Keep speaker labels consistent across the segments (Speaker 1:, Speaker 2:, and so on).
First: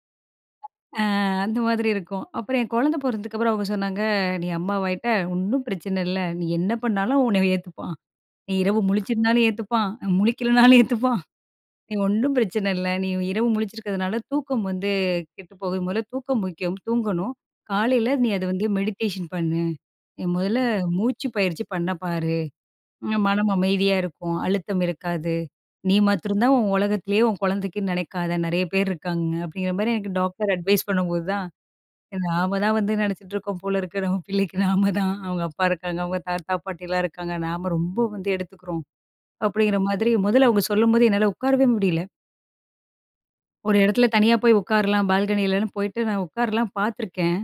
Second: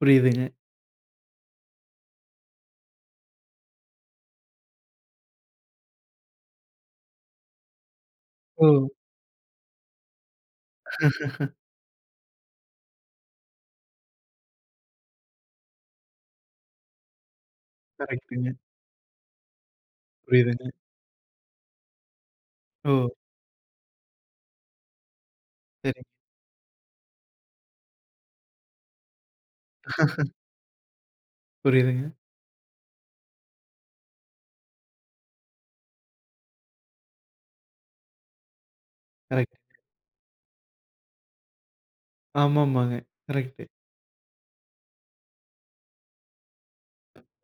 Speaker 1: புரியுதுங்க.
Speaker 2: அ அந்த மாதிரி இருக்கும். அப்புறம் என் குழந்தை பொறந்ததுக்கு அப்புறம், அவங்க சொன்னாங்க. "நீ அம்மாவாயிட்ட, ஒண்ணும் பிரச்சனை இல்லை. நீ என்ன பண்ணாலும் அவன் உன்னை அவன் ஏத்துப்பான். நீ
Speaker 1: ஓ.
Speaker 2: இரவு முழிச்சிருந்தாலும் ஏத்துப்பான். முழிக்கலனாலும் ஏத்துப்பான். நீ ஒண்ணும் பிரச்சனை இல்லை. நீ இரவு முழிச்சிருக்கிறதுனால, தூக்கம் வந்து கெட்டு போகுது. முதல்ல தூக்கம் முக்கியம், தூங்கணும். காலைல, நீ அத
Speaker 1: கரெக்டுங்க.
Speaker 2: வந்து மெடிடேஷன் பண்ணு. நீ முதல்ல
Speaker 1: புரியுதுங்க.
Speaker 2: மூச்சு பயிற்சி பண்ண பாரு.
Speaker 1: ஓ!
Speaker 2: [unintelligible] மனம் அமைதியா இருக்கும். அழுத்தம் இருக்காது. நீ
Speaker 1: சரிங்க.
Speaker 2: மாத்தரம் தான் உன் உலகத்திலேயே உன் குழந்தைக்குன்னு நினைக்காத. நெறைய பேரு இருக்காங்க." அப்டிங்கிற மாரி எனக்கு டாக்டர் அட்வைஸ் பண்ணும்போது தான்,
Speaker 1: புரியுதுங்க.
Speaker 2: நாம தான் வந்து நெனைச்சிட்ருக்கோம் போல இருக்கு, "நம்ம பிள்ளைக்கு நாம தான். அவங்க அப்பா இருக்காங்க. அவங்க தாத்தா, பாட்டிலாம் இருக்காங்க. நாம ரொம்ப வந்து எடுத்துக்குறோம்."
Speaker 1: கரெக்ட்டுங்க.
Speaker 2: அப்படிங்கிற மாதிரி மொதல்ல அவங்க சொல்லும்போது, என்னால உட்காரவே முடியல.
Speaker 1: ஆமாமாங்க. கரெக்ட்டு.
Speaker 2: ஒரு இடத்துல தனியா போய் உட்காரலாம், பால்கனிலன்னு போயிட்டு நான் உட்காரல்லாம் பார்த்துருக்கேன்.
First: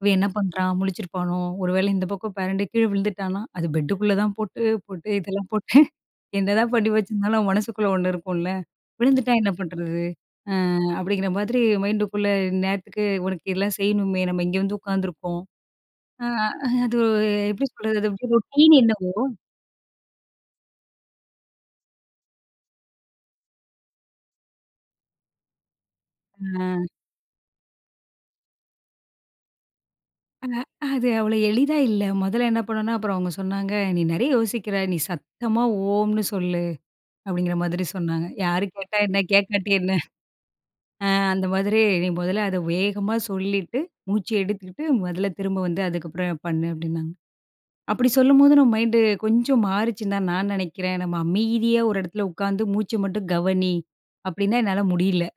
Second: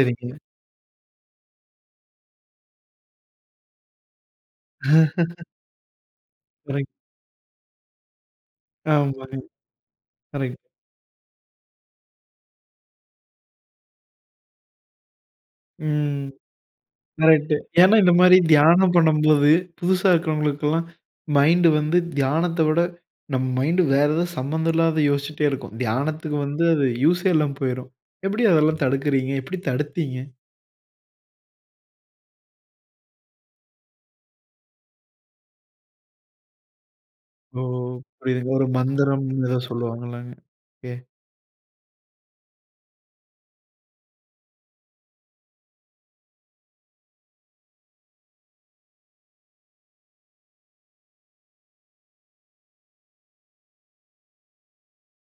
Speaker 2: இவன் என்ன பண்றான்? முழிச்சிருப்பானோ? ஒரு வேளை இந்த பக்கம் பெரண்டு கீழ விழுந்துட்டான்னா அது பெட்டுக்குள்ள தான் போட்டு போட்டு இதெல்லாம் போட்டேன். என்னதான்
Speaker 1: கரெக்ட்.
Speaker 2: பண்ணி வச்சிருந்தாலும், நம்ம மனசுக்குள்ள ஒண்ணு இருக்கும்ல்ல.
Speaker 1: ஆமா.
Speaker 2: "விழுந்துட்டா
Speaker 1: [unintelligible]
Speaker 2: என்ன பண்ணுறது?" அ
Speaker 1: கரெக்ட்.
Speaker 2: அப்படிங்கிற மாதிரி மைண்டுக்குள்ள. "இந்நேரத்துக்கு உனக்கு இதெல்லாம் செய்யணுமே! நம்ம இங்க வந்து உட்காந்துருக்கோம்." அ
Speaker 1: ம்.
Speaker 2: அது
Speaker 1: கரெக்ட்டு.
Speaker 2: எப்படி
Speaker 1: ஏன்னா,
Speaker 2: சொல்றது? அது
Speaker 1: இந்த
Speaker 2: அப்படி
Speaker 1: மாரி
Speaker 2: ரொட்டீன்
Speaker 1: தியானம்
Speaker 2: என்னவோ
Speaker 1: பண்ணும்போது, புதுசா இருக்கிறவங்களுக்குலாம் மைண்டு வந்து தியானத்த விட, நம்ம மைண்டு வேற ஏதோ, சம்மந்தம் இல்லாதத யோசிச்சுட்டே இருக்கும். தியானத்துக்கு வந்து
Speaker 2: அ.
Speaker 1: அது யூசே இல்லாம போய்ரும். எப்படி அதெல்லாம் தடுக்குறீங்க? எப்படி தடுத்தீங்க?
Speaker 2: அ அது அவ்வளோ எளிதா இல்ல. மொதல்ல என்ன பண்ணனுன்னா அப்புறம் அவங்க சொன்னாங்க, "நீ நெறைய யோசிக்கிற. நீ சத்தமா ஓம்ன்னு சொல்லு." அப்பிடீங்கிற
Speaker 1: ஓ!
Speaker 2: மாதிரி சொன்னாங்க.
Speaker 1: புரியுதுங்க.
Speaker 2: "யாரு
Speaker 1: ஒரு
Speaker 2: கேட்டா என்ன?
Speaker 1: மந்திரம் ஏதோ
Speaker 2: கேட்காட்டி என்ன?
Speaker 1: சொல்லுவாங்கல்லங்க. ஓகே.
Speaker 2: ஆ அந்த மாதிரி நீ முதல்ல அதை வேகமா சொல்லிட்டு, மூச்சு எடுத்துகிட்டு முதல்ல, திரும்ப வந்து அதுக்கப்புறம் பண்ணு." அப்படின்னாங்க. அப்படி சொல்லும்போது, நம்ம மைண்டு கொஞ்சம் மாறுச்சுன்னு தான், நான் நெனைக்கிறேன். நம்ம "அமைதியா ஒரு இடத்துல உட்காந்து மூச்சை மட்டும் கவனி." அப்படின்னா, என்னால முடியல.